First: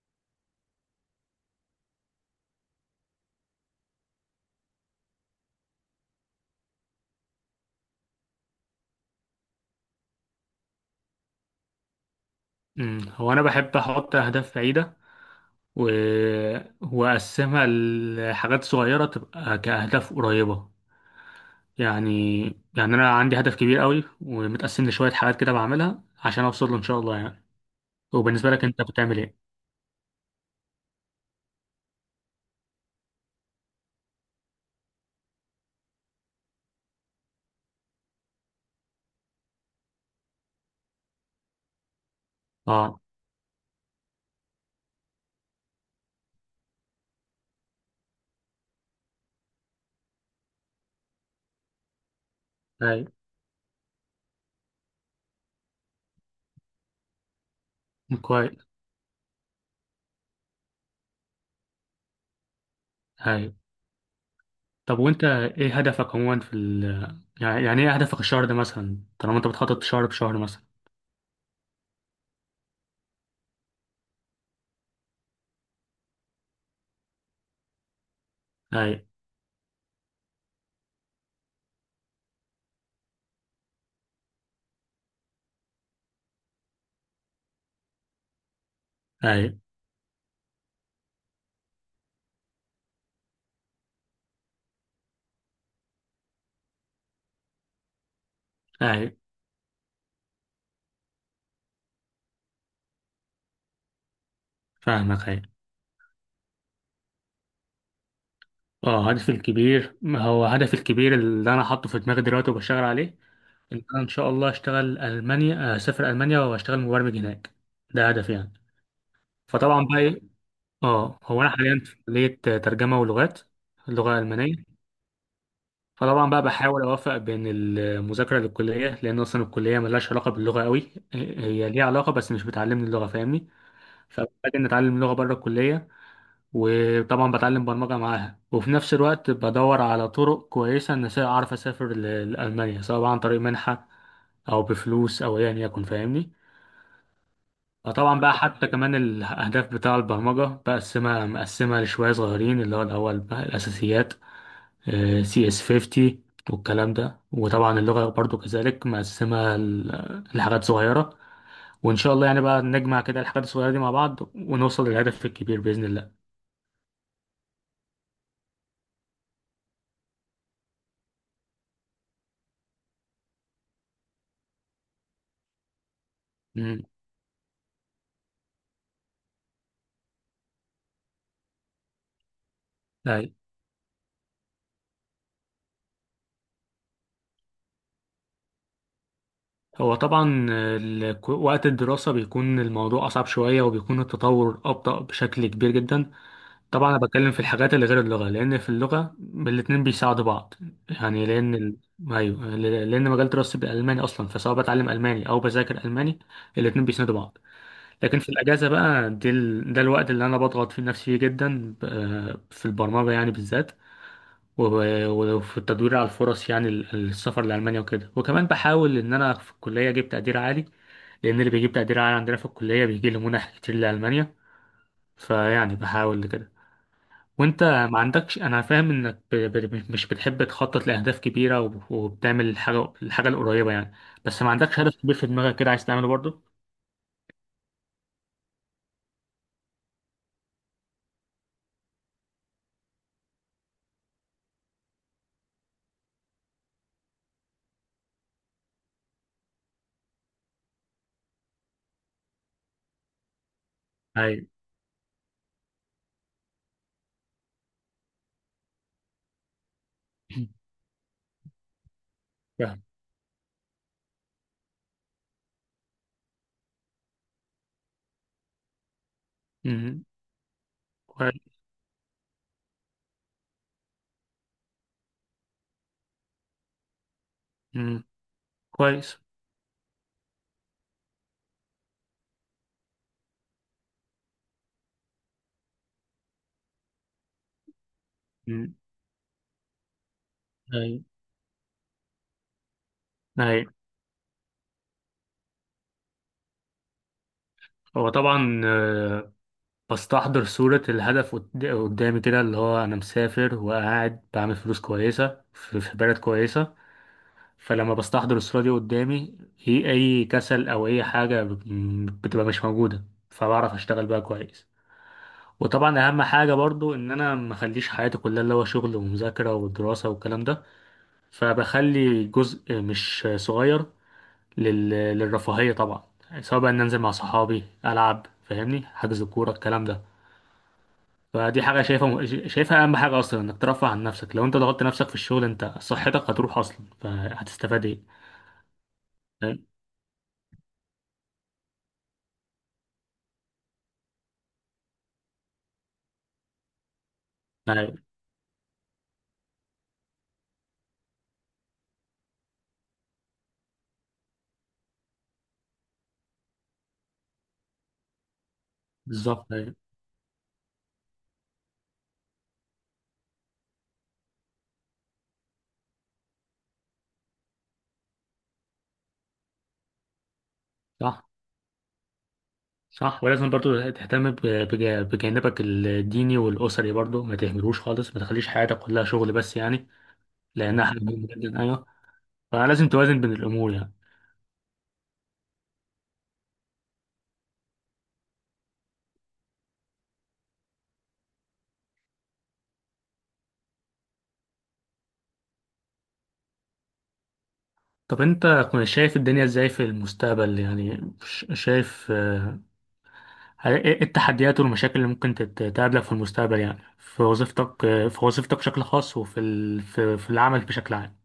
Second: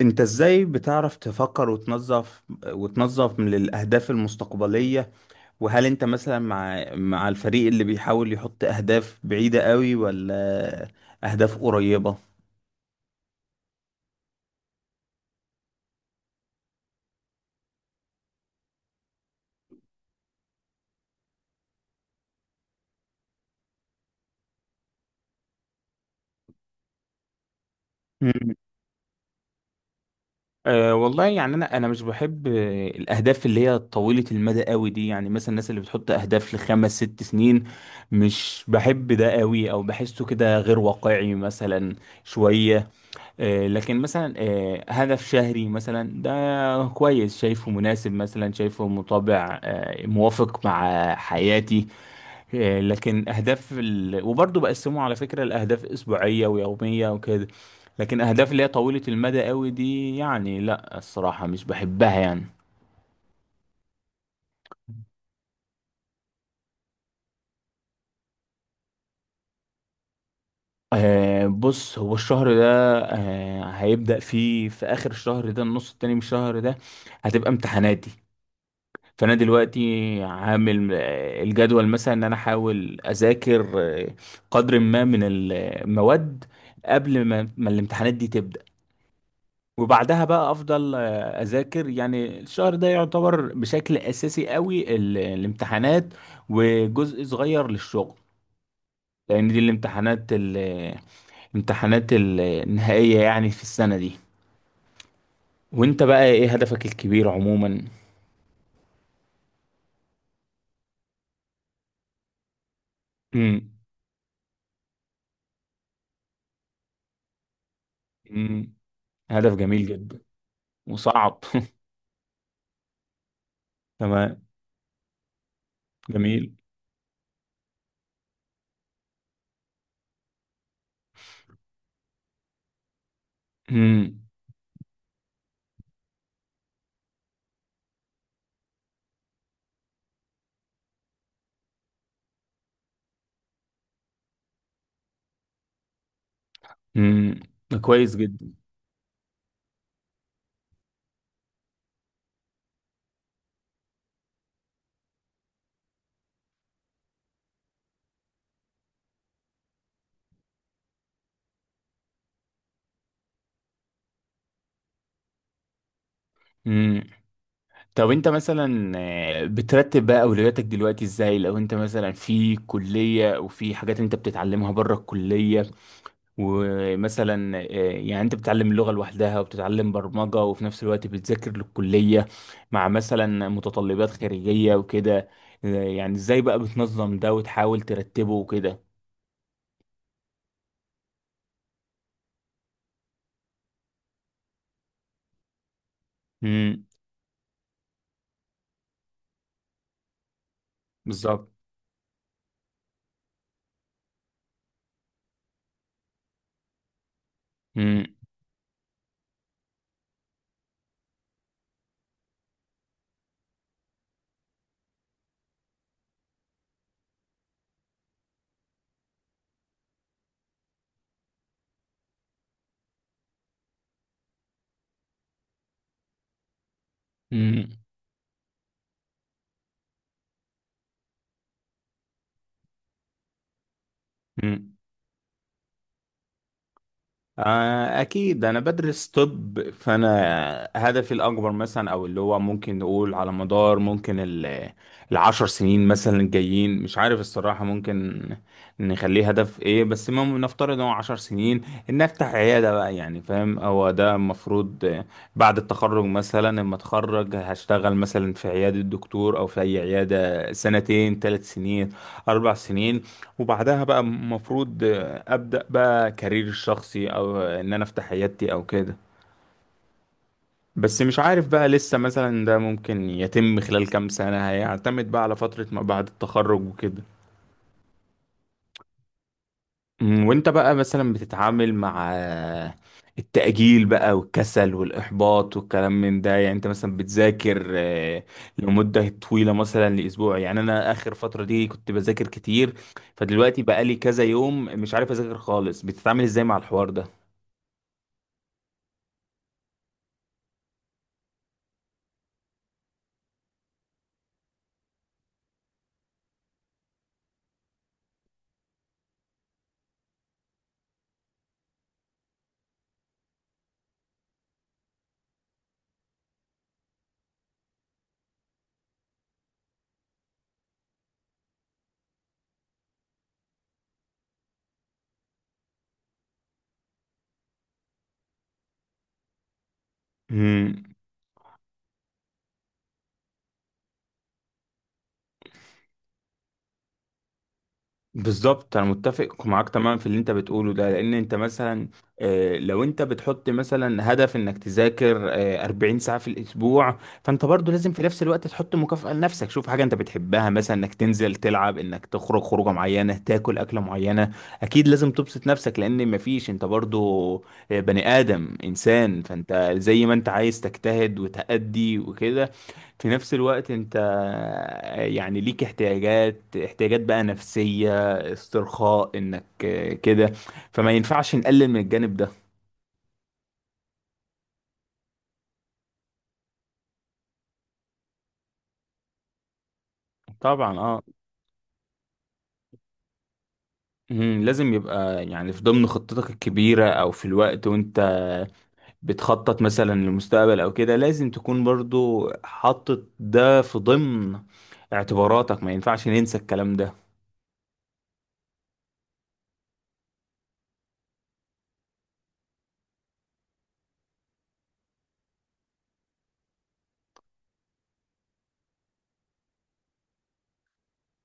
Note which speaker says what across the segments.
Speaker 1: انت ازاي بتعرف تفكر وتنظف من الاهداف المستقبلية؟ وهل انت مثلا مع الفريق اللي بيحاول يحط اهداف بعيدة قوي ولا اهداف قريبة؟
Speaker 2: هو انا بحب احط اهداف بعيده و... واقسمها لحاجات صغيره تبقى كاهداف قريبه. يعني يعني انا عندي هدف كبير قوي ومتقسم لشويه حاجات كده بعملها عشان اوصل له ان شاء الله يعني. وبالنسبه
Speaker 1: مم.
Speaker 2: لك انت بتعمل ايه؟
Speaker 1: أه، والله يعني انا مش بحب الاهداف اللي هي طويله المدى قوي دي، يعني مثلا الناس اللي بتحط اهداف لخمس ست سنين، مش بحب ده قوي او بحسه كده غير واقعي مثلا شويه.
Speaker 2: اه.
Speaker 1: لكن مثلا هدف شهري مثلا ده كويس، شايفه مناسب، مثلا شايفه مطابع موافق مع حياتي.
Speaker 2: هاي.
Speaker 1: لكن أهداف وبرضه بقسمه على فكرة لأهداف أسبوعية ويومية وكده. لكن أهداف اللي هي
Speaker 2: كويس.
Speaker 1: طويلة المدى قوي دي يعني لا الصراحة مش بحبها يعني.
Speaker 2: هاي. طب وانت ايه هدفك عموما يعني ايه هدفك الشهر ده مثلا، طالما انت بتخطط شهر بشهر مثلا؟
Speaker 1: بص، هو الشهر ده هيبدأ فيه في آخر الشهر ده، النص التاني من الشهر ده هتبقى امتحاناتي.
Speaker 2: هاي.
Speaker 1: فانا دلوقتي عامل الجدول، مثلا ان انا احاول اذاكر آه، قدر ما من المواد قبل ما الامتحانات دي تبدا،
Speaker 2: هاي.
Speaker 1: وبعدها بقى افضل اذاكر، يعني الشهر ده يعتبر بشكل اساسي قوي الامتحانات، وجزء صغير للشغل،
Speaker 2: هاي.
Speaker 1: لان دي الامتحانات الامتحانات النهائيه يعني في السنه دي.
Speaker 2: فاهمك. هاي.
Speaker 1: وانت بقى ايه هدفك الكبير عموما؟
Speaker 2: اه، هدفي الكبير، ما هو هدفي الكبير اللي انا حاطه في دماغي دلوقتي وبشتغل عليه،
Speaker 1: امم.
Speaker 2: ان انا ان شاء الله اشتغل المانيا، اسافر المانيا واشتغل مبرمج هناك. ده هدفي يعني.
Speaker 1: امم. هدف
Speaker 2: فطبعا
Speaker 1: جميل
Speaker 2: بقى
Speaker 1: جدا.
Speaker 2: ايه، اه،
Speaker 1: وصعب.
Speaker 2: هو انا حاليا في كليه ترجمه ولغات، اللغه
Speaker 1: تمام.
Speaker 2: الالمانيه. فطبعا بقى
Speaker 1: جميل.
Speaker 2: بحاول اوفق بين المذاكره للكليه، لان اصلا الكليه ملهاش علاقه باللغه قوي، هي ليها علاقه بس مش بتعلمني اللغه، فاهمني؟
Speaker 1: امم.
Speaker 2: فبحتاج ان اتعلم لغه بره الكليه، وطبعا بتعلم برمجة معاها، وفي نفس الوقت بدور على طرق كويسة إن أعرف أسافر لألمانيا، سواء بقى عن طريق منحة أو بفلوس أو أيا يكن، فاهمني؟
Speaker 1: امم. كويس
Speaker 2: فطبعا بقى
Speaker 1: جدا.
Speaker 2: حتى كمان الأهداف بتاع البرمجة مقسمها لشوية صغيرين، اللي هو الأول بقى الأساسيات، سي اس 50 والكلام ده، وطبعا اللغة برضو كذلك مقسمها لحاجات صغيرة، وإن شاء الله يعني بقى نجمع كده الحاجات الصغيرة دي مع بعض ونوصل للهدف الكبير بإذن الله.
Speaker 1: امم. طب انت مثلا بترتب بقى اولوياتك دلوقتي ازاي؟ لو انت مثلا في كلية وفي حاجات انت بتتعلمها بره الكلية،
Speaker 2: امم.
Speaker 1: ومثلا يعني انت بتتعلم اللغة لوحدها وبتتعلم برمجة وفي نفس الوقت بتذاكر للكلية مع مثلا متطلبات خارجية وكده، يعني ازاي بقى بتنظم ده وتحاول ترتبه وكده؟
Speaker 2: هو طبعا وقت الدراسة بيكون الموضوع أصعب شوية وبيكون التطور أبطأ بشكل كبير جدا.
Speaker 1: امم.
Speaker 2: طبعا أنا بتكلم في الحاجات اللي غير اللغة، لأن في اللغة الاتنين بيساعدوا بعض، يعني
Speaker 1: بالظبط.
Speaker 2: أيوه، لأن مجال دراستي بالألماني أصلا، فسواء بتعلم ألماني أو بذاكر ألماني، الاتنين بيساندوا بعض.
Speaker 1: امم.
Speaker 2: لكن في الأجازة بقى دي ده الوقت اللي أنا بضغط فيه نفسي فيه جدا في البرمجة يعني بالذات، وفي التدوير على الفرص، يعني السفر لألمانيا وكده، وكمان بحاول إن أنا في الكلية أجيب تقدير عالي، لأن اللي بيجيب تقدير عالي عندنا في الكلية بيجي له منح كتير لألمانيا، فيعني بحاول لكده. وأنت ما عندكش، أنا فاهم إنك مش بتحب تخطط لأهداف كبيرة، وبتعمل الحاجة القريبة يعني، بس ما
Speaker 1: امم.
Speaker 2: عندكش هدف كبير في دماغك كده عايز تعمله برضه؟
Speaker 1: أكيد أنا بدرس طب، فأنا هدفي الأكبر مثلا، أو اللي هو ممكن نقول على مدار ممكن العشر سنين مثلا الجايين، مش عارف الصراحة، ممكن نخليه هدف إيه، بس المهم نفترض إن هو 10 سنين، إن أفتح عيادة بقى، يعني فاهم؟ هو ده
Speaker 2: أيوة.
Speaker 1: المفروض، بعد التخرج مثلا لما أتخرج هشتغل مثلا في عيادة دكتور أو في أي عيادة سنتين 3 سنين أربع
Speaker 2: فاهم.
Speaker 1: سنين وبعدها بقى المفروض ابدا بقى كارير شخصي او ان انا افتح عيادتي او كده.
Speaker 2: مم.
Speaker 1: بس مش
Speaker 2: كوي-
Speaker 1: عارف بقى لسه، مثلا ده ممكن يتم خلال كام سنة، هيعتمد بقى على فترة ما بعد التخرج وكده.
Speaker 2: مم. كويس.
Speaker 1: أمم. وانت بقى مثلا بتتعامل مع التأجيل بقى والكسل والإحباط والكلام من ده يعني، انت مثلا بتذاكر
Speaker 2: مم.
Speaker 1: لمدة طويلة مثلا لأسبوع، يعني انا
Speaker 2: أيوة.
Speaker 1: آخر فترة دي كنت بذاكر كتير، فدلوقتي
Speaker 2: أيوة.
Speaker 1: بقى لي كذا يوم مش عارف أذاكر خالص، بتتعامل ازاي مع الحوار
Speaker 2: هو طبعا بستحضر صورة الهدف قدامي كده، اللي هو أنا مسافر وقاعد بعمل فلوس كويسة في بلد كويسة. فلما بستحضر الصورة دي قدامي، هي أي كسل أو أي حاجة بتبقى مش موجودة، فبعرف أشتغل بقى كويس. وطبعا أهم حاجة برضو إن أنا مخليش حياتي كلها اللي هو شغل ومذاكرة ودراسة والكلام ده، فبخلي جزء مش صغير للرفاهية طبعا، سواء بقى إن أنزل مع صحابي ألعب، فاهمني، حجز الكورة الكلام ده.
Speaker 1: ده؟
Speaker 2: فدي حاجة شايفها أهم حاجة أصلا، إنك ترفه عن نفسك، لو أنت ضغطت نفسك في الشغل أنت صحتك هتروح أصلا فهتستفاد إيه؟
Speaker 1: بالظبط، انا متفق
Speaker 2: فاهم؟
Speaker 1: معاك تماما في اللي انت بتقوله ده، لان انت مثلا لو انت بتحط مثلا هدف انك تذاكر 40 ساعة في الاسبوع، فانت برضو لازم في
Speaker 2: أيوة،
Speaker 1: نفس الوقت تحط مكافأة لنفسك، شوف حاجة انت بتحبها، مثلا انك تنزل تلعب، انك تخرج خروجة معينة، تاكل اكلة معينة، اكيد لازم تبسط نفسك، لان مفيش، انت برضو بني ادم انسان،
Speaker 2: بالظبط.
Speaker 1: فانت
Speaker 2: أيوة.
Speaker 1: زي ما انت عايز تجتهد وتأدي وكده، في نفس الوقت انت يعني ليك احتياجات بقى نفسية، استرخاء، انك كده، فما
Speaker 2: صح.
Speaker 1: ينفعش نقلل من الجانب ده.
Speaker 2: صح، ولازم برضو تهتم بجانبك الديني والأسري برضو، ما تهملوش خالص، ما تخليش حياتك كلها شغل بس يعني،
Speaker 1: طبعا
Speaker 2: لأنها حاجة
Speaker 1: اه.
Speaker 2: مهمة جدا، أيوة، فلازم توازن بين الأمور يعني.
Speaker 1: لازم يبقى يعني في ضمن خطتك الكبيرة او في الوقت وانت بتخطط مثلا للمستقبل او كده، لازم تكون برضو حاطط ده في ضمن اعتباراتك، ما ينفعش ننسى الكلام ده.
Speaker 2: طب أنت شايف الدنيا إزاي في المستقبل؟ يعني شايف إيه التحديات والمشاكل اللي ممكن تقابلك في المستقبل، يعني في وظيفتك، في وظيفتك بشكل خاص، في العمل بشكل عام؟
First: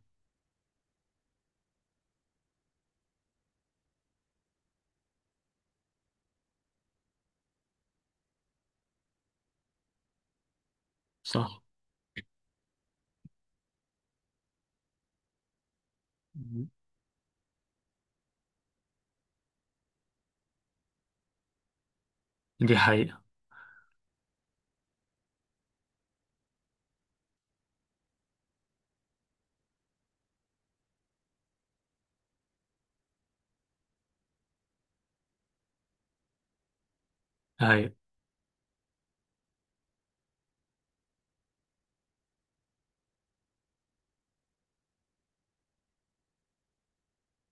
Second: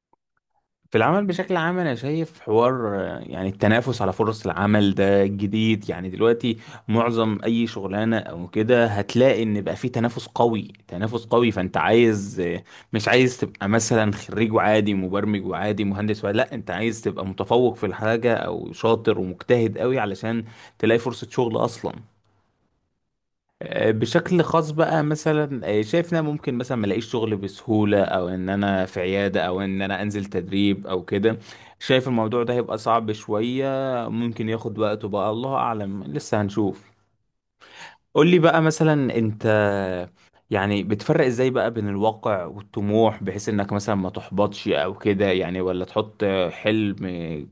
Speaker 1: في العمل بشكل عام، انا شايف حوار يعني التنافس على فرص العمل ده جديد يعني دلوقتي، معظم اي شغلانه او كده هتلاقي ان بقى في تنافس قوي، تنافس قوي،
Speaker 2: صح.
Speaker 1: فانت عايز مش عايز تبقى مثلا خريج وعادي، مبرمج وعادي، مهندس، ولا لا،
Speaker 2: مم.
Speaker 1: انت عايز تبقى متفوق في الحاجه، او شاطر ومجتهد قوي علشان تلاقي فرصه شغل اصلا.
Speaker 2: دي حقيقة.
Speaker 1: بشكل خاص بقى مثلا شايف ان انا ممكن مثلا ما الاقيش شغل بسهوله، او ان انا في عياده، او ان انا انزل تدريب او كده، شايف الموضوع ده هيبقى صعب شويه، ممكن ياخد وقته بقى، الله اعلم، لسه هنشوف.
Speaker 2: أيوة.
Speaker 1: قول لي بقى مثلا، انت يعني بتفرق ازاي بقى بين الواقع والطموح بحيث انك مثلا ما تحبطش او كده، يعني ولا تحط حلم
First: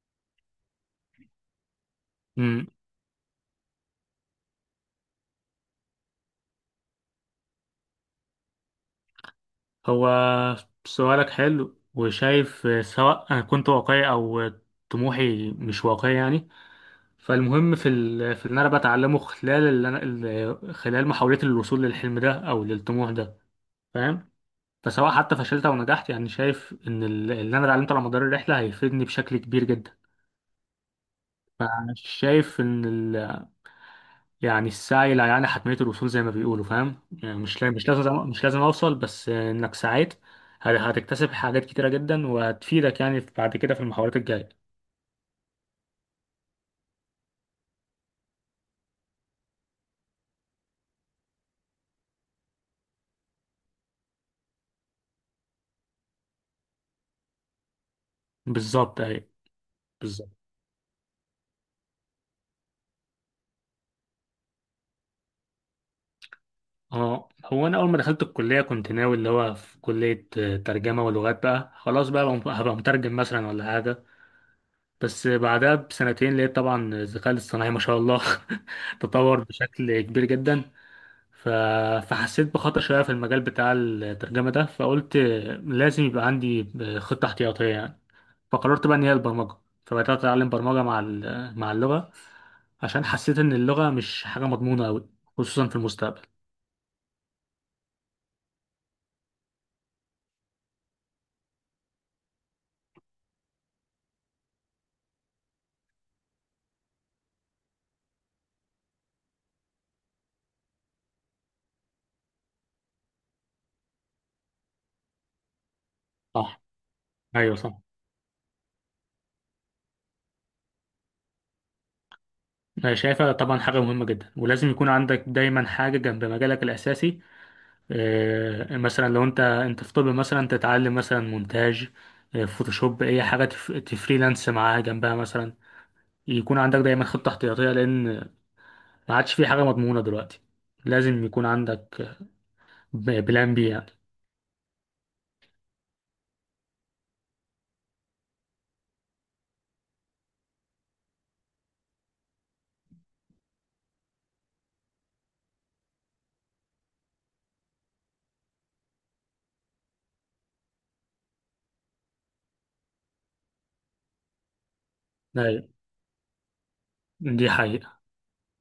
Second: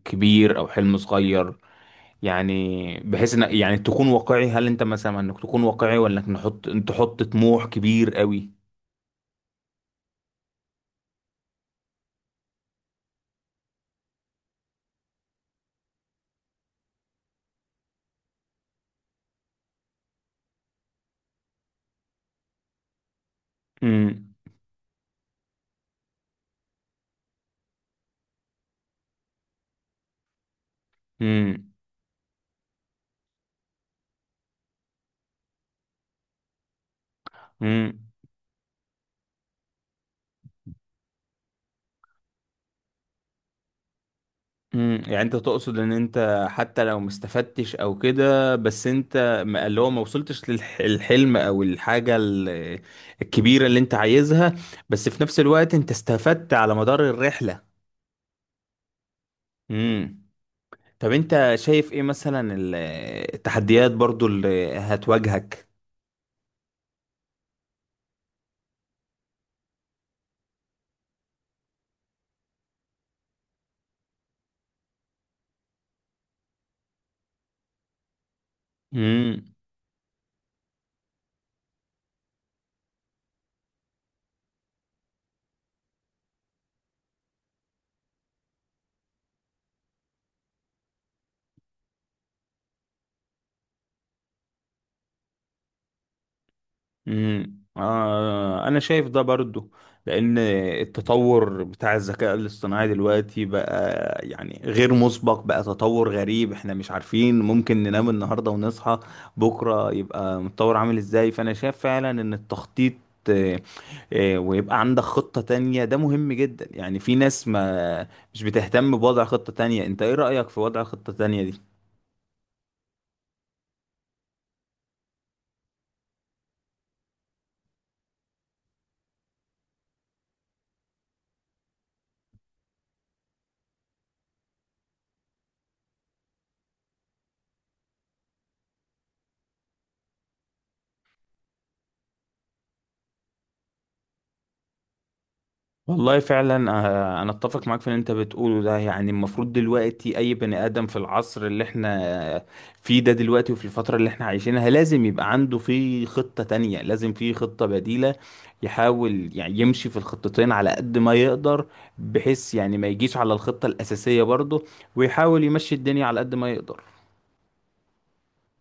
Speaker 1: كبير او حلم صغير،
Speaker 2: أمم.
Speaker 1: يعني بحيث ان يعني تكون واقعي؟ هل انت مثلا انك تكون واقعي ولا انك تحط طموح كبير قوي؟
Speaker 2: هو سؤالك حلو، وشايف سواء أنا كنت واقعي أو طموحي مش واقعي يعني، فالمهم في اللي أنا بتعلمه خلال خلال محاولتي للوصول للحلم ده أو للطموح ده، فاهم؟
Speaker 1: امم.
Speaker 2: فسواء حتى فشلت او نجحت، يعني شايف ان اللي انا اتعلمته على مدار الرحله هيفيدني بشكل كبير جدا.
Speaker 1: امم.
Speaker 2: انا شايف ان يعني السعي لا يعني حتميه الوصول زي ما بيقولوا، فاهم؟ يعني مش لا- مش
Speaker 1: امم.
Speaker 2: لازم مش لازم اوصل، بس انك سعيت هتكتسب حاجات كتيره جدا، وهتفيدك يعني بعد كده في المحاولات الجايه.
Speaker 1: امم. يعني انت تقصد ان انت حتى لو ما استفدتش او كده، بس انت اللي هو ما وصلتش للحلم او الحاجة الكبيرة اللي انت عايزها، بس في نفس الوقت انت استفدت على مدار الرحلة.
Speaker 2: بالظبط اهي.
Speaker 1: امم.
Speaker 2: بالظبط.
Speaker 1: طب انت شايف ايه مثلا التحديات برضو اللي هتواجهك؟
Speaker 2: اه، هو انا اول ما دخلت الكليه كنت ناوي اللي هو في كليه، ترجمه ولغات بقى، خلاص بقى هبقى مترجم مثلا ولا حاجه. بس بعدها بسنتين لقيت طبعا الذكاء الاصطناعي ما شاء الله تطور بشكل كبير جدا. ف... فحسيت بخطر شوية في المجال بتاع الترجمة ده، فقلت لازم يبقى عندي خطة احتياطية يعني، فقررت بقى إن هي البرمجة، فبدأت أتعلم برمجة مع مع اللغة، عشان حسيت إن اللغة مش حاجة مضمونة أوي، خصوصا في المستقبل.
Speaker 1: امم. انا شايف ده برضو، لان التطور بتاع الذكاء الاصطناعي دلوقتي بقى يعني غير مسبق بقى، تطور غريب، احنا مش عارفين، ممكن ننام النهارده ونصحى بكره يبقى متطور عامل ازاي، فانا شايف فعلا ان التخطيط آه، ويبقى عندك خطة تانية ده مهم
Speaker 2: صح.
Speaker 1: جدا، يعني في ناس
Speaker 2: أيوه، صح.
Speaker 1: ما مش بتهتم بوضع خطة تانية، انت ايه رأيك في وضع خطة تانية دي؟
Speaker 2: أنا شايفها طبعا حاجة مهمة جدا، ولازم يكون عندك دايما حاجة جنب مجالك الأساسي. مثلا لو انت في طب، مثلا تتعلم مثلا مونتاج، فوتوشوب، اي حاجه تفريلانس معاها جنبها مثلا، يكون عندك دايما خطه احتياطيه، لان ما عادش في حاجه مضمونه دلوقتي، لازم يكون عندك بلان بي يعني.
Speaker 1: والله فعلا انا اتفق معاك في اللي انت بتقوله ده، يعني المفروض دلوقتي اي بني ادم في العصر اللي احنا فيه ده دلوقتي وفي الفترة اللي احنا عايشينها لازم يبقى عنده في خطة تانية، لازم في خطة بديلة، يحاول يعني يمشي في الخطتين على قد ما يقدر، بحيث يعني ما يجيش على الخطة الأساسية برضه، ويحاول
Speaker 2: أيوة،
Speaker 1: يمشي الدنيا على قد ما يقدر.
Speaker 2: دي حقيقة.